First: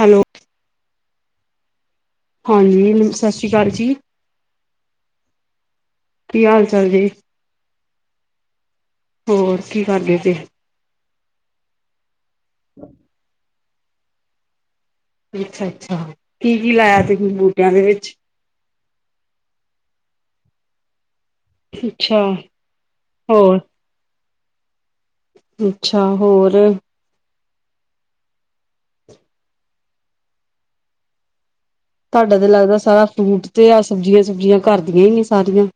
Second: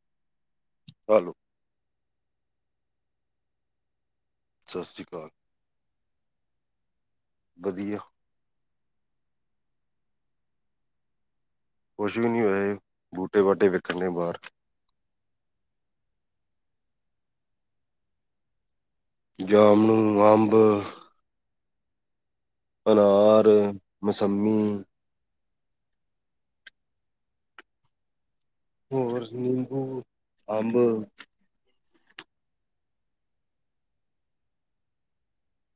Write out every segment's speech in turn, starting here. Hello. Hello, ਹਾਂਜੀ ਸਤਿ ਸ਼੍ਰੀ ਅਕਾਲ ਜੀ। ਸਤਿ ਸ਼੍ਰੀ ਅਕਾਲ, ਕੀ ਹਾਲ ਚਾਲ ਜੀ? ਵਧੀਆ ਹੋਰ ਕੀ ਕਰਦੇ ਤੇ। ਕੁਛ ਵੀ ਨਹੀਂ ਹੋਏ, ਬੂਟੇ ਬਾਟੇ ਵੇਖਣ ਨੇ ਬਾਹਰ। ਅੱਛਾ ਅੱਛਾ, ਕੀ -ਕੀ ਲਾਇਆ ਤੁਸੀਂ ਬੂਟਿਆਂ ਦੇ ਵਿੱਚ ਜਾਮੁਣ, ਅੰਬ ਅੱਛਾ, ਅਨਾਰ, ਹੋਰ ਮੌਸੰਮੀ। ਅੱਛਾ ਹੋਰ ਹੋਰ ਨਿੰਬੂ, ਅੰਬ ਤੁਆਡਾ ਤੇ ਲੱਗਦਾ ਸਾਰਾ ਫਰੂਟ ਤੇ ਆ ਸਬਜ਼ੀਆਂ ਸੁਬਜ਼ੀਆਂ ਘਰਦੀਆਂ ਈ ਏ ਸਾਰੀਆਂ।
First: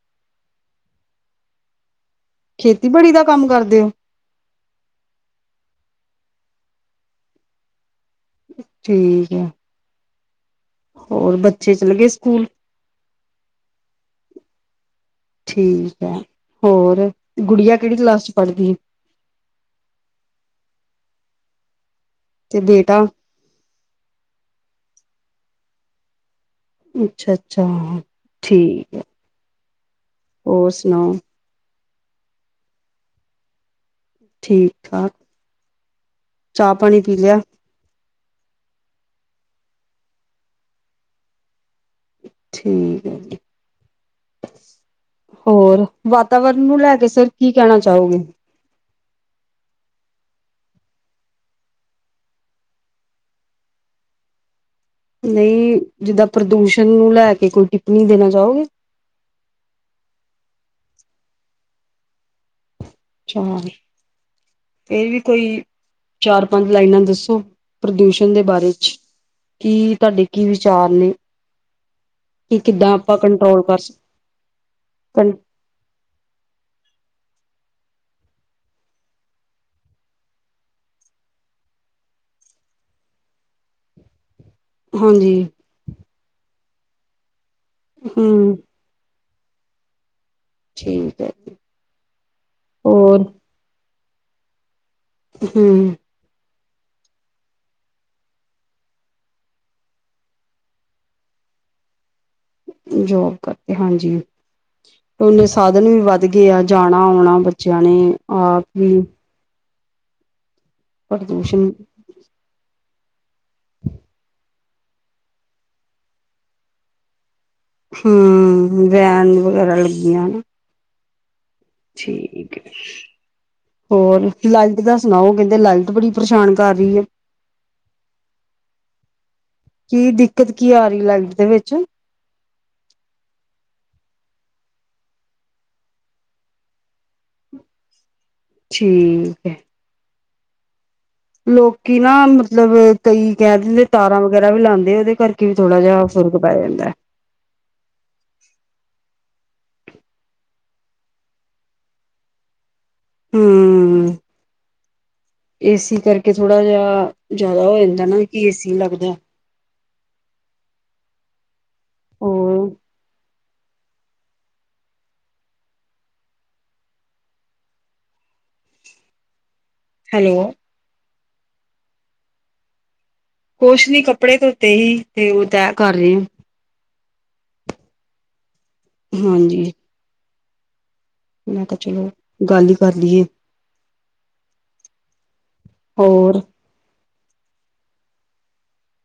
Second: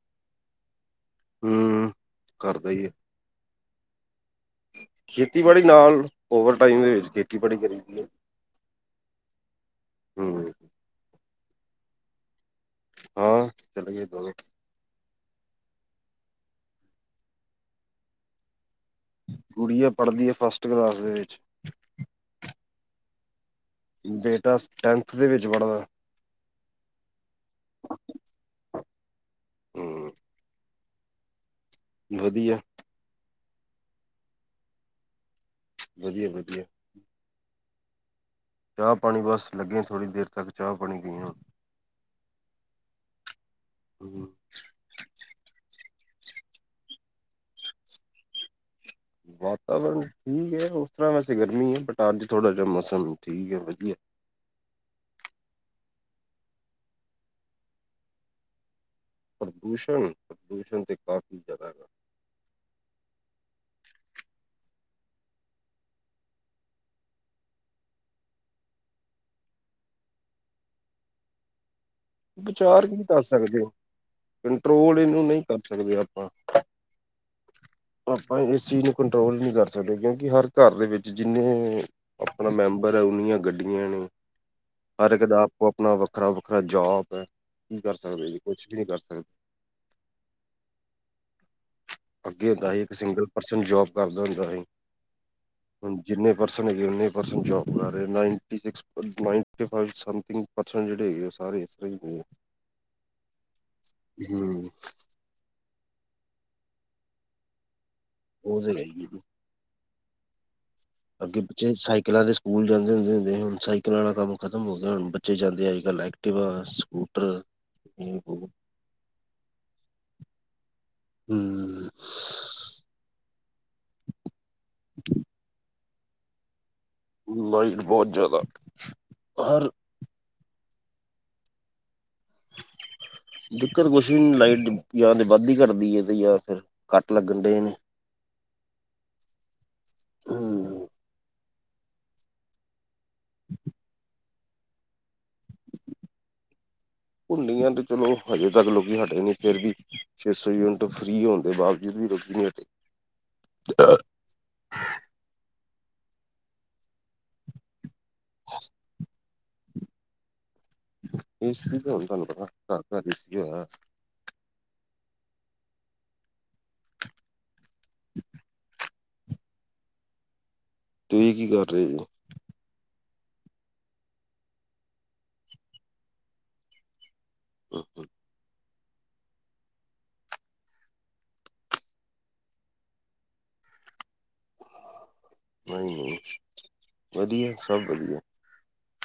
ਹਮ ਕਰਦਾ ਹੀ ਹੈ ਖੇਤੀਬਾੜੀ ਦਾ ਕੰਮ ਕਰਦੇ ਓ। ਖੇਤੀਬਾੜੀ ਨਾਲ ਓਵਰਟਾਈਮ ਦੇ ਵਿੱਚ ਖੇਤੀਬਾੜੀ ਕਰੀਦੀ ਏ। ਠੀਕ ਐ। ਹੂੰ। ਹੋਰ ਬੱਚੇ ਚਲੇ ਗਏ ਸਕੂਲ। ਹਾਂ, ਚਲੇਗੇ ਦੋਵੇਂ। ਠੀਕ ਐ, ਹੋਰ ਗੁੜੀਆ ਕੇੜੀ ਕਲਾਸ ਚ ਪੜਦੀ ਏ। ਕੁੜੀਆ ਪੜਦੀ ਐ ਫਸਟ ਕਲਾਸ ਦੇ ਵਿੱਚ ਤੇ ਬੇਟਾ ਬੇਟਾ ਟੈੈਂਨਥ ਦੇ ਵਿੱਚ ਪੜਦਾ। ਅੱਛਾ-ਅੱਛਾ, ਹਾਂ ਠੀਕ ਐ, ਹਮ ਹੋਰ ਸੁਣਾਓ? ਵਦੀਆ ਠੀਕ ਠਾਕ ਵਦੀਆ-ਵਦੀਆ। ਚਾਹ ਪਾਣੀ ਪੀ ਲਿਆ। ਚਾਹ ਪਾਣੀ ਬਸ ਲੱਗੇ ਥੋੜੀ ਦੇਰ ਤੱਕ ਚਾਹ ਪਾਣੀ ਪੀਣ। ਠੀਕ ਐ ਜੀ। ਹੋਰ, ਵਾਤਾਵਰਨ ਨੂੰ ਲੈ ਕੇ ਸਰ ਕੀ ਕੈਣਾ ਚਾਓਗੇ। ਵਾਤਾਵਰਨ ਠੀਕ ਏ, ਓਸ ਤਰਾ ਵੈਸੇ ਗਰਮੀ ਏ ਬਟ ਅੱਜ ਥੋੜਾ ਜਿਆ ਮੌਸਮ ਠੀਕ ਐ ਵਦੀਆ। ਨਈ ਜਿੱਦਾਂ ਪ੍ਰਦੂਸ਼ਣ ਨੂੰ ਲੈ ਕੇ ਕੋਈ ਟਿੱਪਣੀ ਦੇਣਾ ਚਾਓਗੇ। ਪ੍ਰਦੂਸ਼ਣ, ਪ੍ਰਦੂਸ਼ਣ ਤੇ ਕਾਫੀ ਜੈਦਾ ਹੈਗਾ। [unintelligible] ਏ ਵੀ ਕੋਈ ਚਾਰ, ਪੰਜ ਲਾਈਨਾਂ ਦੱਸੋ ਪ੍ਰਦੂਸ਼ਣ ਦੇ ਬਾਰੇ ਚ। ਕੀ ਤੁਆਡੇ ਕੀ ਵਿਚਾਰ ਨੇ ਕਿ ਵਿਚਾਰ ਕਿੱਦਾਂ ਕੀ ਆਪਾਂ ਕਰ ਸਕਦੇ ਕੰਟਰੋਲ ਓ, ਕਰ ਸਕ ਕੰਟਰੋਲ ਇਨੂੰ ਨਈ ਕਰ ਸਕਦੇ ਅਪਾਂ ਆਪਾਂ ਇਸ ਚੀਜ਼ ਨੂੰ ਕੰਟਰੋਲ ਨੀ ਕਰ ਸਕਦੇ ਕਿਉਂਕਿ ਹਰ ਘਰ ਦੇ ਵਿੱਚ ਜਿੰਨੇ ਅਪਣਾ ਮੈਂਬਰ ਐ ਓਨੀਆਂ ਗੱਡੀਆਂ ਨੇ। ਹਰ ਇੱਕ ਹਾਂਜੀ ਦਾ ਆਪੋ-ਆਪਣਾ ਵੱਖਰਾ-ਵੱਖਰਾ ਜੋਬ ਐ। ਕੀ ਕਰ ਸਕਦੇ ਜੀ ਹੂੰ ਕੁਛ ਵੀ ਨਈ ਕਰ ਸਕਦੇ। ਠੀਕ ਐ। ਅੱਗੇ ਹੁੰਦਾ ਹੀ ਇੱਕ ਸਿੰਗਲ ਪਰਸਨ ਜੋਬ ਕਰਦਾ ਹੁੰਦਾ ਹੀ। ਹੂੰ। ਜਿੰਨੇ ਪਰਸਨ ਹੈਗੇ ਉਨੇ ਪਰਸਨ ਜੋਬ ਕਰ ਰੇ ਨਾਈਨਟੀ ਸਿ ਨਾਈਨਟੀ ਫਾਈਵ ਸਮਥਿਂਗ ਪਰਸਨ ਜੇੜੇ ਹੈਗੇ ਆ ਸਾਰੇ ਇਸ ਤਰਾ ਈ ਦੇ ਆ। ਜੋਬ ਕਰਦੇ ਹਾਂਜੀ। ਓਨੇ ਸਾਧਨ ਵੀ ਵੱਧ ਗਏ ਆ ਜਾਣਾ ਆਉਣਾ ਬੱਚਿਆਂ ਨੇ ਉਹ ਆਪ ਤੇ ਵੀ ਹੈਗੀ ਜੀ। ਅੱਗੇ ਪ੍ਰਦੂਸ਼ਣ ਪਿੱਛੇ ਸਾਈਕਲਾਂ ਦੇ ਸਕੂਲ ਜਾਂਦੇ ਹੁੰਦੇ ਹੁੰਦੇ ਹੁਣ ਸਾਈਕਲਾਂ ਦਾ ਕੰਮ ਖ ਤਮ ਹੁੰਦਾ ਹੁਣ ਬੱਚੇ ਜਾਂਦੇ ਅੱਜ-ਕੱਲ ਐਕਟਿਵਾ, ਸਕੂਟਰ ਹੂੰ, ਵੈਨ ਵਗੈਰਾ ਲੱਗੀਆਂ ਨੇ। ਹੂੰ। ਠੀਕ। ਹੈ ਹੋਰ ਲਾਈਟ ਦਾ ਸੁਣਾਓ, ਕੈਂਦੇ ਲਾਈਟ ਬੜੀ ਪਰੇਸ਼ਾਨ ਕਰ ਰਈ ਐ। ਲਾਈਟ ਬੌਤ ਜੈਦਾ ਹਰ ਕੀ ਦਿੱਕਤ ਕੀ ਆ ਰਈ ਲਾਈਟ ਦੇ ਵਿੱਚ [inaudible] ਦਿੱਕਤ ਕੁਛ ਨਈ ਲਾਈਟ ਯਾ ਤੇ ਵੱਧਦੀ ਘੱਟਦੀ ਏ ਤੇ ਯਾ ਫਿਰ ਕੱਟ ਲੱਗਣ ਡਏ ਨੇ। ਠੀਕ ਹੈ। ਹੂੰ, ਲੋਕੀ ਨਾ, ਮਤਲਬ ਕਈ ਕਹਿ ਦਿੰਦੇ ਤਾਰਾਂ। ਜ਼ਰਾ ਵੀ ਲਾਉਂਦੇ, ਉਹਦੇ ਕਰਕੇ ਵੀ ਥੋੜ੍ਹਾ ਜਿਹਾ ਫ਼ੁਰਕ ਪੈ ਜਾਂਦਾ ਹੈ। ਭੁੰਨੀਆਂ ਤੇ ਚਲੋ, ਹਜੇ ਤੱਕ ਲੋਕੀ ਹਟੇ ਨੀ, ਫੇਰ ਵੀ। ਛੇ ਸੌ ਯੂਨਿਟ ਫਰੀ ਹੋਣ ਦੇ ਬਾਵਜੂਦ ਵੀ ਰੁਕੀ ਨੇ ਤੇ ਹੂੰ, ਏਸੀ ਕਰਕੇ ਥੋੜਾ ਜਿਆ। ਜ਼ਿਆਦਾ ਹੋ ਜਾਂਦਾ ਨਾ, ਕਿ ਏ ਸੀ ਲੱਗਦਾ। ਏ ਸੀ ਤਾਂ ਹੁਣ ਤੁਹਾਨੂੰ ਪਤਾ, ਹੋਰ ਘਰ ਘਰ ਏ ਸੀ ਹੋਣਾ। ਹੈਲੋ, ਤੁਸੀਂ ਕੀ ਕਰ ਰਹੇ ਸੀ। ਕੁਛ ਨੀ, ਕੱਪੜੇ ਧੋਤੇ ਹੀ ਤੇ ਉਹ ਤੈਅ ਕਰ ਰਹੇ ਹੋ। ਹੂੰ ਹੂੰ, ਹਾਂਜੀ ਮੈਂ ਕੇਹਾ ਚਲੋ, ਗੱਲ ਹੀ ਕਰ ਲਈਏ। ਨਹੀਂ ਨਹੀ, ਹੋਰ ਵਧੀਆ ਸਭ ਵਧੀਆ।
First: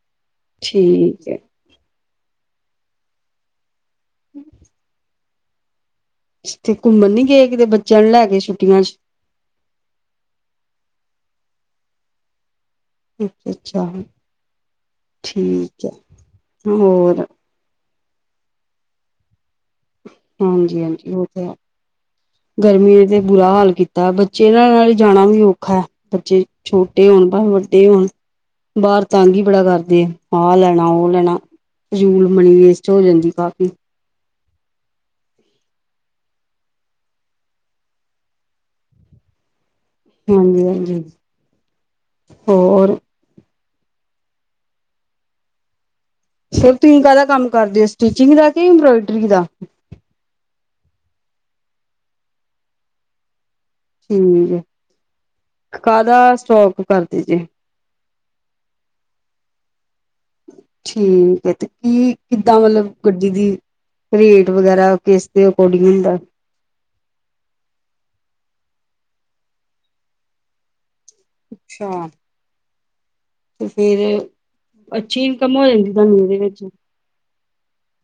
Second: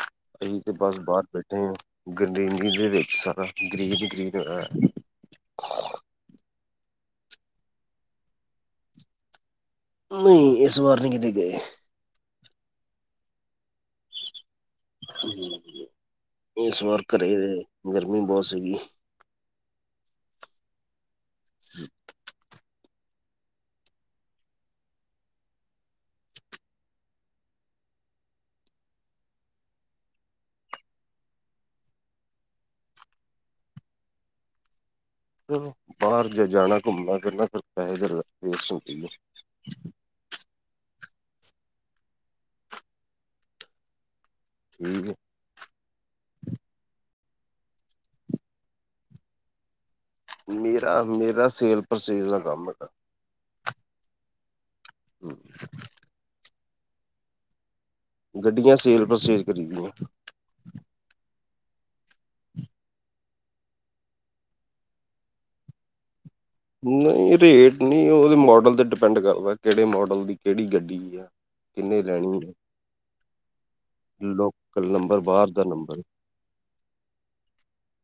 ਅਸੀਂ ਤੇ ਬਸ ਬਾਹਰ ਠੀਕ ਹੈ ਬੈਠੇ ਆਂ, ਗੱਡੀ ਇਨੀ ਦੇ ਵਿਚ, ਸਾਰਾ ਗ੍ਰੀਸ ਹੀ ਗ੍ਰੀਸ ਹੈਗਾ। ਤੇ ਘੁੰਮਣ ਨੀ ਗਏ, ਕਿਤੇ ਬੱਚਿਆਂ ਨੂੰ ਲੈ ਕੇ ਛੁੱਟੀਆਂ ਚ। ਨਹੀਂ, ਇਸ ਵਾਰ ਨਹੀਂ ਕਿਤੇ ਗਏ। ਅੱਛਾ ਅੱਛਾ। ਇਸ ਵਾਰ ਹੋਰ ਘਰੇ ਹੀ ਰਹੇ, ਗਰਮੀ ਬਹੁਤ ਸੀਗੀ। ਹਾਂਜੀ ਹਾਂਜੀ ਉਹ ਤੇ ਹੈ। ਗਰਮੀ ਤੇ ਬੁਰਾ ਹਾਲ ਕੀਤਾ ਹੈ, ਬੱਚੇ ਨਾਲ ਹੀ ਜਾਣਾ ਵੀ ਔਖਾ ਐ। ਬੱਚੇ ਛੋਟੇ ਹੋਣ, ਭਾਵੇਂ ਵੱਡੇ ਹੋਣ। ਬਾਹਰ ਤੰਗ ਹੀ ਬੜਾ ਕਰਦੇ ਐ, ਆਹ ਲੈਣਾ ਉਹ ਲੈਣਾ। ਫਜ਼ੂਲ ਮਨੀ ਵੇਸਟ ਹੋ ਜਾਂਦੀ ਕਾਫੀ। ਚਲੋ ਬਾਹਰ ਜੇ ਜਾਣਾ, ਘੁੰਮਣਾ ਫਿਰਨਾ, ਫਿਰ ਪੈਸੇ ਤੇ ਵੇਸਟ ਹੁਂਦੇ ਈ ਐ। ਹਾਂਜੀ ਹਾਂਜੀ ਹੋਰ ਠੀਕ ਹੈ। ਸਿਰਫ ਤੁਸੀਂ ਕਾਹਦਾ ਕੰਮ ਕਰਦੇ ਹੋ, ਸਟਿਚਿੰਗ ਦਾ ਕੇ, ਇੰਬਰਾਇਡਰੀ ਦਾ ਮੇਰਾ ਮੇਰਾ, ਸੇਲ ਪਰਚੇਜ਼ ਜ ਦਾ ਕੰਮ ਹੈਗਾ। ਠੀਕ ਐ ਹੂੰ, ਕਾਹਦਾ ਸਟੋਕ ਕਰਦੀ ਜੇ। ਗੱਡੀਆਂ ਸੇਜ ਪਰਚੇਜ਼ ਕਰੀ ਦੀਆਂ। ਠੀਕ ਹੈ, ਤੇ ਕੀ ਕਿੱਦਾਂ ਮਤਲਬ ਗੱਡੀ ਦੀ ਰੇਟ ਵਗੈਰਾ ਕਿਸ ਦੇ ਅਕੋਰਡਿੰਗ ਹੁੰਦਾ। ਨਹੀਂ ਰੇਟ ਨਹੀਂ, ਉਹਦੇ ਮਾਡਲ ਤੇ ਡਿਪੈਂਡ ਕਰਦਾ, ਕਿਹੜੇ ਮਾਡਲ ਦੀ ਕਿਹੜੀ ਗੱਡੀ ਆ ਕਿੰਨੇ ਅੱਛਾ ਲੈਣੀ ਹੈ। ਤੇ ਫੇਰ ਲੋਕਲ ਨੰਬਰ, ਅੱਛੀ ਬਾਹਰ ਇਨਕਮ ਦਾ ਹੋ ਜਾਂਦੀ ਨੰਬਰ ਤੁਹਾਨੂੰ ਇਹਦੇ ਵਿੱਚ ਹੂੰ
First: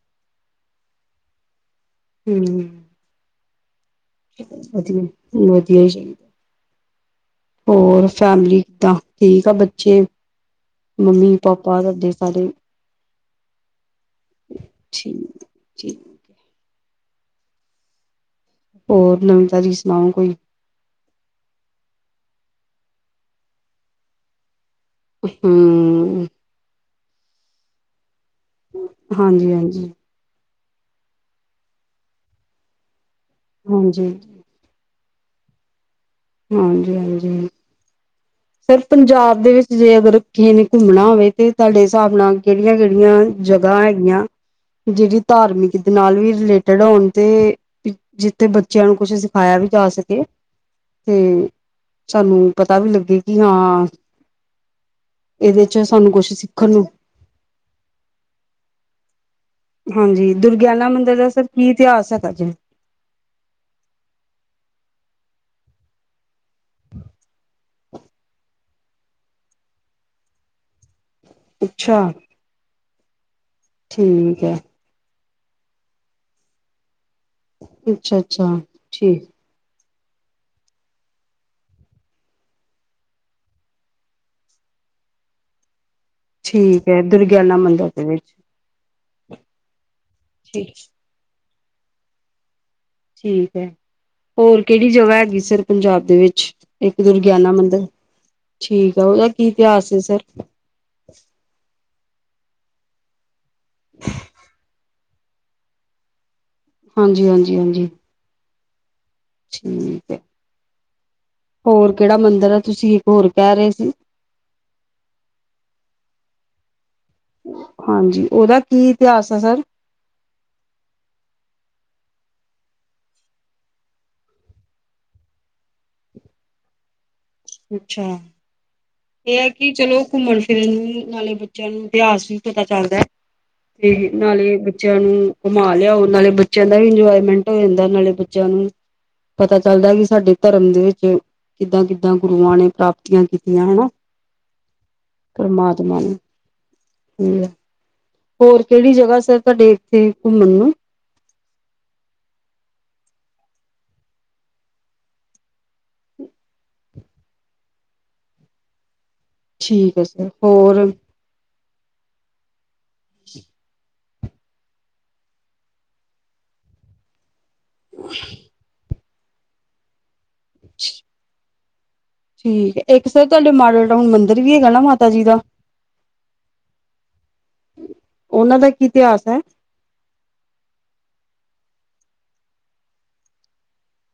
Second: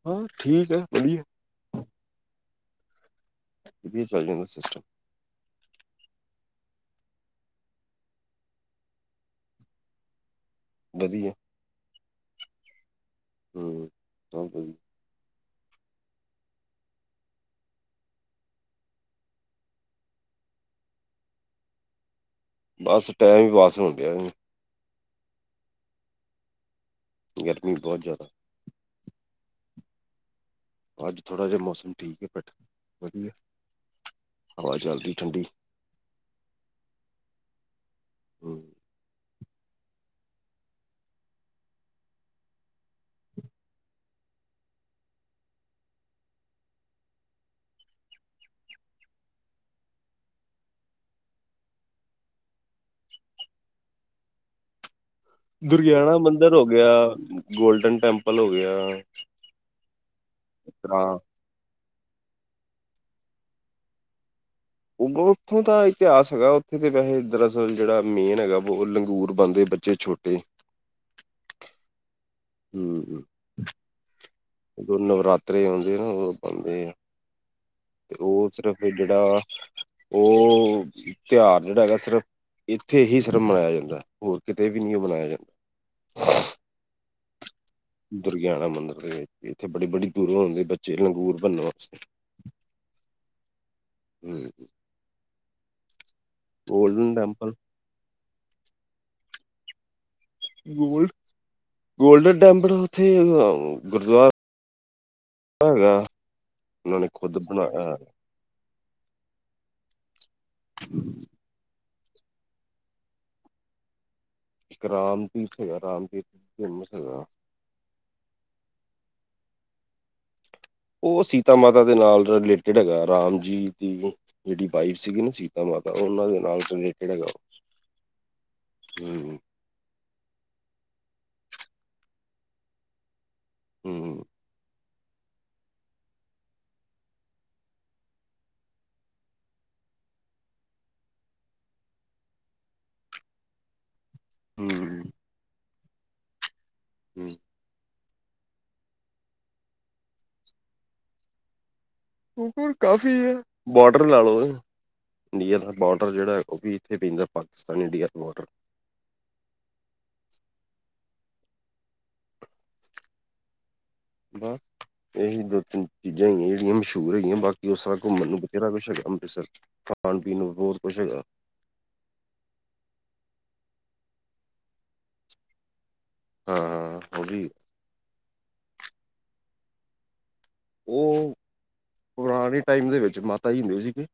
ਹਾਂ ਠੀਕ ਆ ਵਧੀਆ ਹੂ ਇਹ ਸ [unintelligible] ਵਧੀਆ ਵਧੀਆ ਜੀ ਹੋਰ ਫੈਮਲੀ ਕਿਦਾਂ, ਠੀਕ ਆ ਬੱਚੇ, ਵਧੀਆ ਮੰਮੀ ਪਾਪਾ ਤੁਹਾਡੇ ਸਾਰੇ। ਹੂ ਸਬ ਠੀਕ ਠੀਕ ਠੀਕ ਹੋਰ ਨਵੀਂ ਤਾਜੀ ਸੁਣਾਓ ਕੋਈ ਬੱਸ ਟਾਈਮ ਪਾਸ ਹੋ ਗਿਆ ਹੂ ਹੂ ਗਰਮੀਂ ਬਹੁੱਤ ਜ਼ਿਆਦਾ ਹਾਂਜੀ ਹਾਂਜੀ ਅੱਜ ਥੋੜ੍ਹਾ ਜਿਹਾ ਮੌਸਂਮ ਠੀਕ ਹੈ ਬੈਠੇ ਵਧੀਆ। ਹਾਂਜੀ ਹਵਾ ਚੱਲਦੀ ਠੰਡੀ। ਹਾਂਜੀ, ਹਾਂਜੀ। ਹਮ ਸਰ ਪੰਜਾਬ ਦੇ ਵਿੱਚ ਜੇ ਅਗਰ ਕਿਸੇ ਨੇ ਘੁੰਮਣਾ ਹੋਵੇ ਤਾਂ ਤੁਹਾਡੇ ਹਿਸਾਬ ਨਾਲ ਕਿਹੜੀਆਂ ਕਿਹੜੀਆਂ। ਜਗ੍ਹਾ ਹੈਗੀਆਂ ਜਿਹੜੀ ਧਾਰਮਿਕ ਦੇ ਨਾਲ ਵੀ ਰਿਲੇਟਿਡ ਹੋਣ ਤੇ ਜਿੱਥੇ ਬੱਚਿਆਂ ਨੂੰ ਕੁੱਛ ਸਿਖਾਇਆ ਵੀ ਜਾ ਸਕੇ। ਤੇ ਸਾਨੂੰ ਪਤਾ ਵੀ ਲੱਗੇ ਕਿ ਹਾਂ। ਇਹਦੇ ਚ ਸਾਨੂੰ ਦੁਰਗਿਆਣਾ ਕੁਛ ਮੰਦਿਰ ਹੋ ਸਿੱਖਣ ਨੂੰ ਗਿਆ, ਗੋਲਡਨ ਟੈਂਪਲ ਹੋ ਗਿਆ। ਹਾਂਜੀ ਦੁਰਗਿਆਣਾ ਮੰਦਿਰ ਦਾ ਸਰ ਕੀ ਇਤਿਹਾਸ ਹੈਗਾ ਜੇ। ਉਥੋਂ ਦਾ ਇਤਿਹਾਸ ਹੈਗਾ ਉਥੇ ਤੇ ਵੈਸੇ ਦਰਅਸਲ ਜਿਹੜਾ ਮੇਨ ਹੈਗਾ ਵਾ ਲੰਗੂਰ ਬਣਦੇ ਬੱਚੇ ਛੋਟੇ। ਤੇ ਅੱਛਾ ਹਮ ਠੀਕ ਹੈ ਜਦੋ ਨਵਰਾਤਰੇ ਆਉਂਦੇ ਨਾ ਉਦੋਂ ਬਣਦੇ ਆ। ਤੇ ਅੱਛਾ ਅੱਛਾ ਉਹ ਸਿਰਫ ਠੀਕ ਜਿਹੜਾ ਉਹ ਤਿਉਹਾਰ ਜਿਹੜਾ ਹੈਗਾ ਸਿਰਫ। ਇੱਥੇ ਹੀ ਸਿਰਫ਼ ਮਨਾਇਆ ਜਾਂਦਾ ਹੋਰ ਕਿਤੇ ਵੀ ਨਹੀਂ ਉਹ ਮਨਾਇਆ ਜਾਂਦਾ। ਠੀਕ ਹੈ ਦੁਰਗਿਆਣਾ ਮੰਦਿਰ। ਦੇ ਵਿੱਚ ਦੁਰਗਿਆਣਾ ਮੰਦਿਰ ਦੇ ਵਿੱਚ ਇਥੇ ਬੜੀ ਬੜੀ ਦੂਰੋਂ ਆਂਦੇ ਠੀਕ ਬੱਚੇ ਲੰਗੂਰ ਬਣਨ ਵਾਸਤੇ। ਠੀਕ ਹੈ ਹੂੰ ਹੋਰ ਕਿਹੜੀ ਜਗ੍ਹਾ ਹੈਗੀ ਸਰ ਪੰਜਾਬ ਦੇ ਵਿੱਚ ਇੱਕ ਗੋਲਡਨ ਦੁਰਗਿਆਣਾ ਟੈਂਪਲ ਮੰਦਿਰ? ਠੀਕ ਆ, ਉਹਦਾ ਕੀ ਇਤਿਹਾਸ ਹੈ ਸਰ? ਗੋਲਡ ਗੋਲਡਨ ਟੈਂਪਲ ਉੱਥੇ ਗੁਰੂਦੁਆਰਾ। ਪਰ ਉਨ੍ਹਾਂ ਨੇ ਹਾਂਜੀ ਖ਼ੁਦ ਹਾਂਜੀ ਬਣਾਇਆ ਹਾਂਜੀ ਹੋਇਆ ਹੈ। ਠੀਕ ਏ। [unintelligible] ਹੋਰ ਕਿਹੜਾ ਮੰਦਿਰ ਆ, ਤੁਸੀਂ ਇੱਕ ਹੋਰ ਕਹਿ ਰਹੇ ਸੀ? ਇੱਕ ਰਾਮਦੀਪ ਹੈਗਾ ਰਾਮਦੀਪ ਜਨਮ ਹੈਗਾ। ਹਾਂਜੀ, ਉਹਦਾ ਕੀ ਇਤਿਹਾਸ ਹੈ ਸਰ? ਉਹ ਸੀਤਾ ਮਾਤਾ ਦੇ ਨਾਲ ਰਿਲੇਟਿਡ ਹੈਗਾ ਰਾਮ ਜੀ ਦੀ। ਜਿਹੜੀ ਵਾਈਫ ਸੀਗੀ ਨਾ ਸੀਤਾ ਮਾਤਾ ਉਹਨਾਂ ਦੇ ਨਾਲ ਰਲੇਟਿਡ ਹੈਗਾ। ਅੱਛਾ ਹਮ ਇਹ ਹੈ ਕਿ ਚਲੋ ਘੁੰਮਣ ਫਿਰਨ ਨਾਲੇ ਬੱਚਿਆਂ ਨੂੰ ਇਤਿਹਾਸ ਵੀ ਪਤਾ ਚੱਲਦਾ ਹੈ। ਤੇ ਹਮ ਨਾਲੇ। ਚਿਆਂ ਨੂੰ ਘੁੰਮਾ ਲਿਆਓ ਨਾਲੇ ਬੱਚਿਆਂ ਦਾ ਵੀ ਇੰਜੋਏਮੈਂਟ ਹੋ ਜਾਂਦਾ ਨਾਲੇ ਬੱਚਿਆਂ ਨੂੰ ਪਤਾ ਚੱਲਦਾ ਕਿ ਸਾਡੇ ਧਰਮ ਦੇ ਵਿੱਚ ਕਿੱਦਾਂ- ਕਿੱਦਾਂ ਗੁਰੂਆਂ ਨੇ ਪ੍ਰਾਪਤੀਆਂ ਕੀਤੀਆਂ ਹਨਾ। ਹਮ [unintelligible] ਪਰਮਾਤਮਾ ਨੇ ਠੀਕ ਆ। ਹੋਰ ਕਿਹੜੀ ਜਗ੍ਹਾ ਸਰ ਤੁਹਾਡੇ ਇੱਥੇ ਘੁੰਮਣ ਨੂੰ? ਉਰ ਕਾਫ਼ੀ ਆ ਬੋਡਰ ਲਾ ਲਓ। ਇੰਡੀਆ ਦਾ ਬਾਰਡਰ ਜਿਹੜਾ ਉਹ ਵੀ ਇੱਥੇ ਪੈਂ ਜਾਂਦਾ ਪਾਕਿਸਤਾਨ ਇੰਡੀਆ ਦਾ ਬਾਰਡਰ। ਠੀਕ ਹੈ ਸਰ ਹੋਰ? [inaudible] ਬਸ ਇਹੀ ਦੋ ਤਿੰਨ ਚੀਜ਼ਾਂ ਹੈਗੀਆਂ ਜਿਹੜੀਆਂ ਮਸ਼ਹੂਰ ਹੈਗੀਆਂ। ਬਾਕੀ ਕਿ ਉਸ ਸਾਰਾ ਘੁੰਮਣ ਨੂੰ ਬਥੇਰਾ ਕੁਛ ਹੈਗਾ ਅੰਮ੍ਰਿਤਸਰ ਖਾਣ ਪੀਣ ਨੂੰ ਬਹੁਤ ਕੁਛ ਹੈਗਾ। ਠੀਕ ਹੈ ਇੱਕ ਸਰ ਤੁਹਾਡੇ ਮਾਡਲ ਟਾਊਨ ਮੰਦਿਰ ਵੀ ਹੈਗਾ ਨਾ ਮਾਤਾ ਜੀ ਦਾ। ਹਾਂ ਉਹ ਵੀ ਹੈ। ਉਹਨਾਂ ਦਾ ਕੀ ਇਤਿਹਾਸ ਹੈ। ਉਹ ਪੁਰਾਣੇ ਟਾਈਮ ਦੇ ਵਿੱਚ ਮਾਤਾ ਜੀ ਹੁੰਦੇ ਸੀਗੇ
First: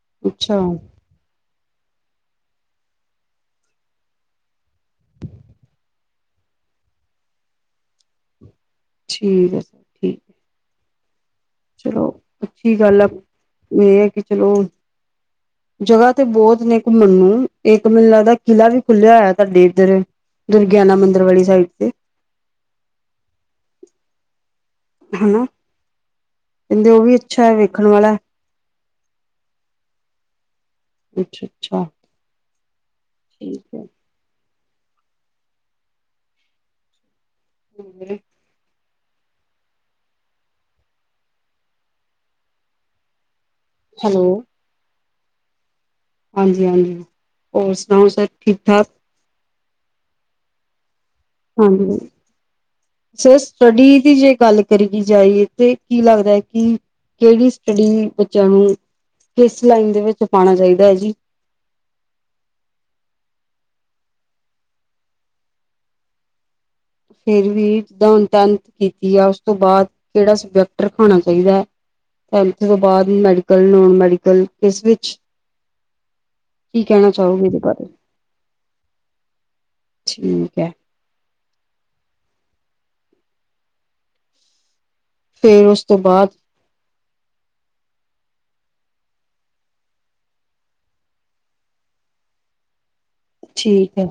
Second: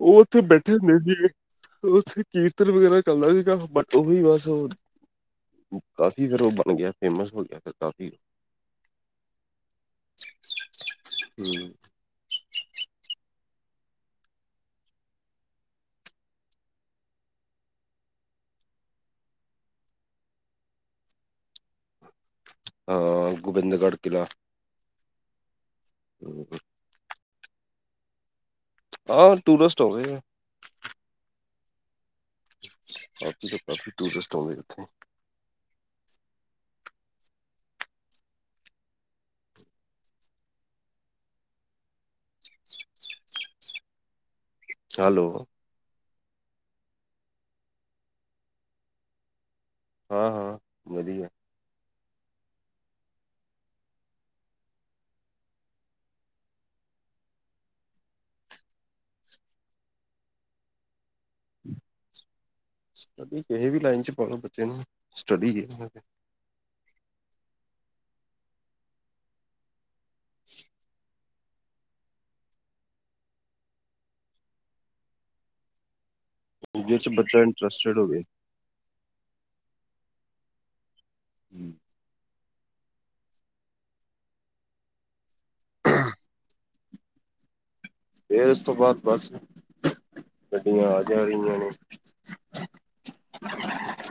ਉਹ ਉੱਥੇ ਅੱਛਾ ਬੈਠੇ ਹੁੰਦੇ ਸੀਗੇ ਉੱਥੇ ਕੀਰਤਨ ਵਗੈਰਾ ਚੱਲਦਾ ਸੀਗਾ ਬ ਉਹੀ ਬਸ ਕਾਫੀ ਫਿਰ ਉਹ ਬਣ ਗਿਆ ਫੇਮਸ ਹੋ ਗਿਆ। ਫਿਰ ਕਾਫੀ ਠੀਕ ਹੈ ਸਰ। ਠੀਕ ਹਮ ਚਲੋ ਅਛੀ ਗੱਲ ਆ ਇਹ ਹੈ ਕਿ ਚਲੋ ਜਗ੍ਹਾ ਤੇ ਬਹੁਤ ਨੇ ਇੱਕ ਮੰਨੂੰ ਇੱਕ ਮੈਨੂੰ ਲੱਗਦਾ ਕਿਲ੍ਹਾ ਵੀ ਖੁੱਲਿਆ ਹੋਇਆ ਤੁਹਾਡੇ ਇੱਧਰ ਦੁਰਗਿਆਨਾ ਮੰਦਿਰ ਵਾਲੀ ਸਾਈਡ ਤੇ। ਹਾਂ ਗੋਬਿੰਦਗੜ੍ਹ ਕਿਲਾ ਹਨਾ [unintelligible] ਹਮ ਕਹਿੰਦੇ ਉਹ ਵੀ ਅੱਛਾ ਹੈ ਵੇਖਣ ਵਾਲਾ ਆਹ ਟੂਰਿਸਟ ਹੋ ਗਏ ਆ। ਅੱਛਾ- ਅੱਛਾ। ਬਾਕੀ ਤਾਂ ਠੀਕ ਕਾਫੀ ਟੂਰਿਸਟ ਆਉਂਦੇ ਉੱਥੇ ਹਮ ਹੈਲੋ ਹੈਲੋ। ਹਾਂਜੀ- ਹਾਂਜੀ ਹੋਰ ਸੁਣਾਓ ਸਰ ਠੀਕ ਠਾਕ। ਹਾਂ ਹਾਂ ਵਧੀਆ। ਹਾਂਜੀ। ਸਰ ਸਟੱਡੀ ਦੀ ਜੇ ਗੱਲ ਕਰੀ ਜਾਈਏ ਤੇ ਕੀ ਲੱਗਦਾ ਕਿ ਕਿਹੜੀ ਸਟੱਡੀ ਬੱਚਿਆਂ ਨੂੰ ਕਿਸ ਲਾਈਨ ਦੇ ਵਿੱਚ ਪਾਉਣਾ ਚਾਹੀਦਾ ਹੈ ਜੀ। ਸ ਕਿਸੇ ਵੀ ਲਾਈਨ ਚ ਪਾਓ ਬੱਚੇ ਨੂੰ ਸਟੱਡੀ [unintelligible] ਚਾਹੀਦਾ ਇਸ ਤੋਂ ਬਾਅਦ ਮੈਡੀਕਲ, ਨੋਨ ਮੈਡੀਕਲ ਇਸ ਵਿੱਚ ਕੀ ਚ ਕਹਿਣਾ ਬੱਚਾ ਚਾਹੋਗੇ ਇਹਦੇ ਬਾਰੇ ਇੰਟਰਸਟਡ ਹੋਵੇ ਠੀਕ ਹੈ। ਹਮ ਫੇਰ ਉਸ ਤੋਂ ਬਾਅਦ ਫੇਿਰ ਉਸ ਤੋਂ ਬਾਅਦ ਬਸ ਗੱਡੀਆਂ ਆ ਜਾ ਰਹੀਆਂ ਨੇ ਠੀਕ ਹੈ।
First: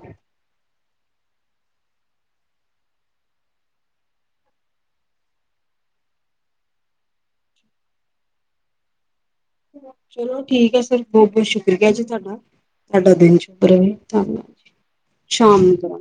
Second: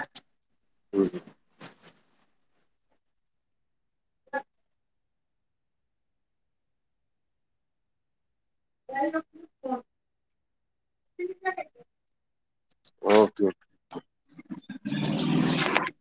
ਹ ਮ [unintelligible] ਚਲੋ ਠੀਕ ਹੈ ਸਰ ਬਹੁਤ- ਬਹੁਤ ਸ਼ੁਕਰੀਆ ਜੀ ਤੁਹਾਡਾ ਤੁਹਾਡਾ ਦਿਨ ਓਕੇ ਸ਼ੁਕਰਵੇ ਧੰਨਵਾਦ ਜੀ ਸ਼ਾਮ ਨੂੰ ਕਰਾਂ